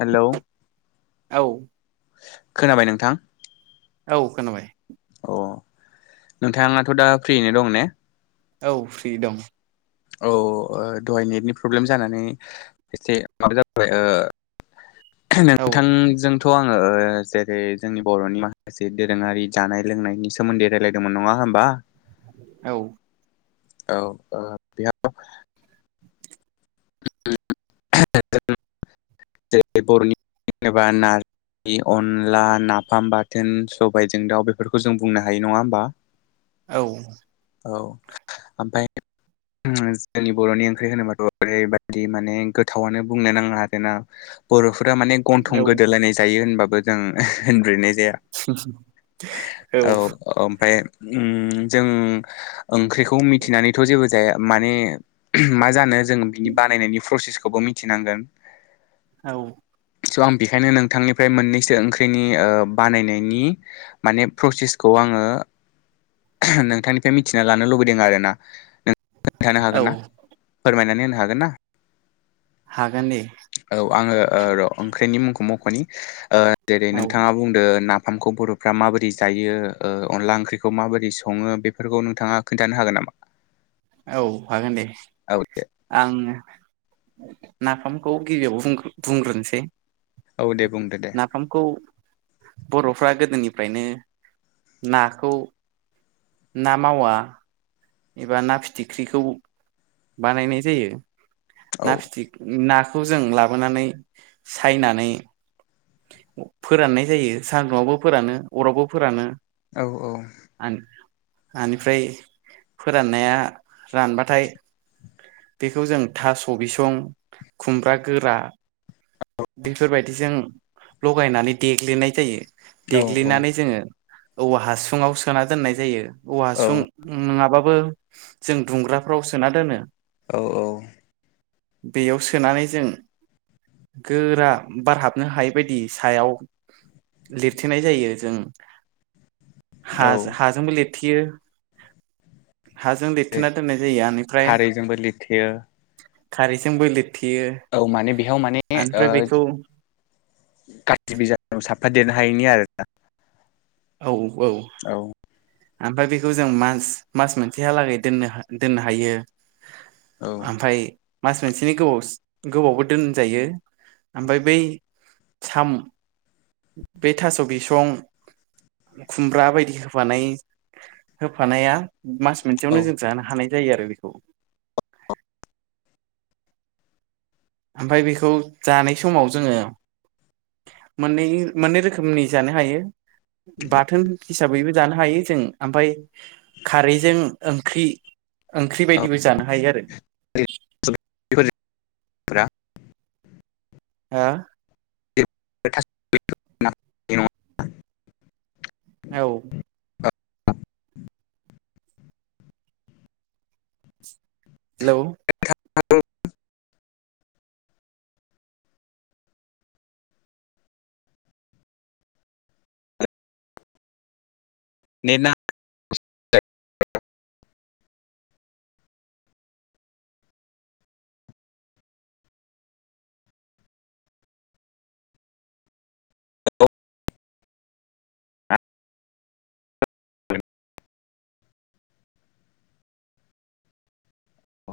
Hello. औ। खोनाबाय नोंथां? औ खोनाबाय अ नोंथाङाथ दा फ्रियैनो दं ने? औ फ्रि दं औ औ दहाय नेटनि प्रब्लेम जानानै एसे माबा जाबाय ओ औ नोंथांजोंथ आं ओ ओ ओ जेरै जोंनि बर'नि माखासे दोरोङारि जानाय लोंनायनि सोमोन्दै रायलायदोंमोन नङा होमबा। औ औ ओहो- [unintelligible] [unintelligible] औ औ ओमफ्राय ओम जोंनि बर'नि ओंख्रि होनोबाथ'- ओरैबायदि माने गोथावानो बुंनो नाङा आरोना बर'फो- फोरा माने गन्थं गोदोलायनाय जायो होनबाबो- ओजों ओह होनब्रेनाय जाया। औ औ-औ ओमफ्राय- ओम जों- ओंख्रिखौ मिथिनानैथ' जेबो जाया। माने ओहोम मा जानो- जों बिनि बानायनायनि प्रसेसखौ- खौबो मिथिनांगोन। औ स' आं बेखायनो नोंथांनिफ्राय मोननैसो ओंख्रिनि ओ बानायनायनि माने प्रसेसखौ आङो ओहो नोंथांनिफ्राय मिथिना लानो लुबैदों आरो ना- खोनथानो औ हागोनना? फोरमायनानै होनो हागोन ना? हागोन दे औ आङो ओ र' ओंख्रिनि मुंखौ मख'नि- ओह- जेरै औ नोंथाङा बुंदो नाफ- ओंखामखौ बर'फ्रा माबोरै जायो ओ अनला ओंख्रिखौ माबोरै स'ङो बेफोरखौ नोंथाङा खोन्थानो हागोन नामा? औ हागोनदे। औ दे आङो- नाफामखौ गिबियावनो बुंग्रो-बुंग्रोनोसै- औ दे- बुंदो दे नाफामखौ- बर'फ्रा गोदोनिफ्रायनो नाखौ ना मावा- एबा ना फिथिख्रिखौ बानायनाय जायो। औ ना फिथिख्रि ना- खौ जों लाबोनानै सायनानै- अह फोराननाय जायो सान्दुंआवबो फोरानो अरावबो फोरानो। औ-औ। आन आनिफ्राय फोराननाया रानबाथाय- बेखौ जों थास' बिसं खुमब्रा गोरा- बेफोरबायदिजों लगायनानै देग्लिनाय जायो। औ देग्लिनानै जोंङो औवा हासुङाव सोना दोननाय जायो। औवा हासुं नंङाबा जों दुंग्राफ्राव सोना दोनो औ औ बेयाव सोनानै जों गोरा बार हाबनो हायै बायदि सायाव लिरथेनाय जायो जों हा औ हाजोंबो लिर थियो हाजों लिरथेनाय दोननाय जायो बेनिफ्राय खारैजोंबो लिरथेयो खारैजों लि औ माने बेयाव माने ओ बेखौ काथिबिजाब साबा दनो हायिनि आरो नोंथां औ औ ओमफ्राय बेखौ जों मास मास मोनसेहालागै दोननो दोननो हायो। ओमफ्राय मास मोनसेनि गोबाव गोबावबो दोनजायो ओमफ्राय बै साम बे थास बिसं खुमब्रा बायदि होफानाय होफानाया मास औ मोनसेयावनो जों जानो हानाय जायो आरो बेखौ ओमफ्राय बेखौ जानाय समाव जोंङो मोननै मोननै रोखोमनि जानो हायो बाथोन हिसाबैबो जानो हायो जों ओमफ्राय खारैजों ओंख्रि ओंख्रि बायदिबो जानो हायो आरो [inaudible] हा? [inaudible] औ हेल' [inaudible] [inaudible] नाङा अ।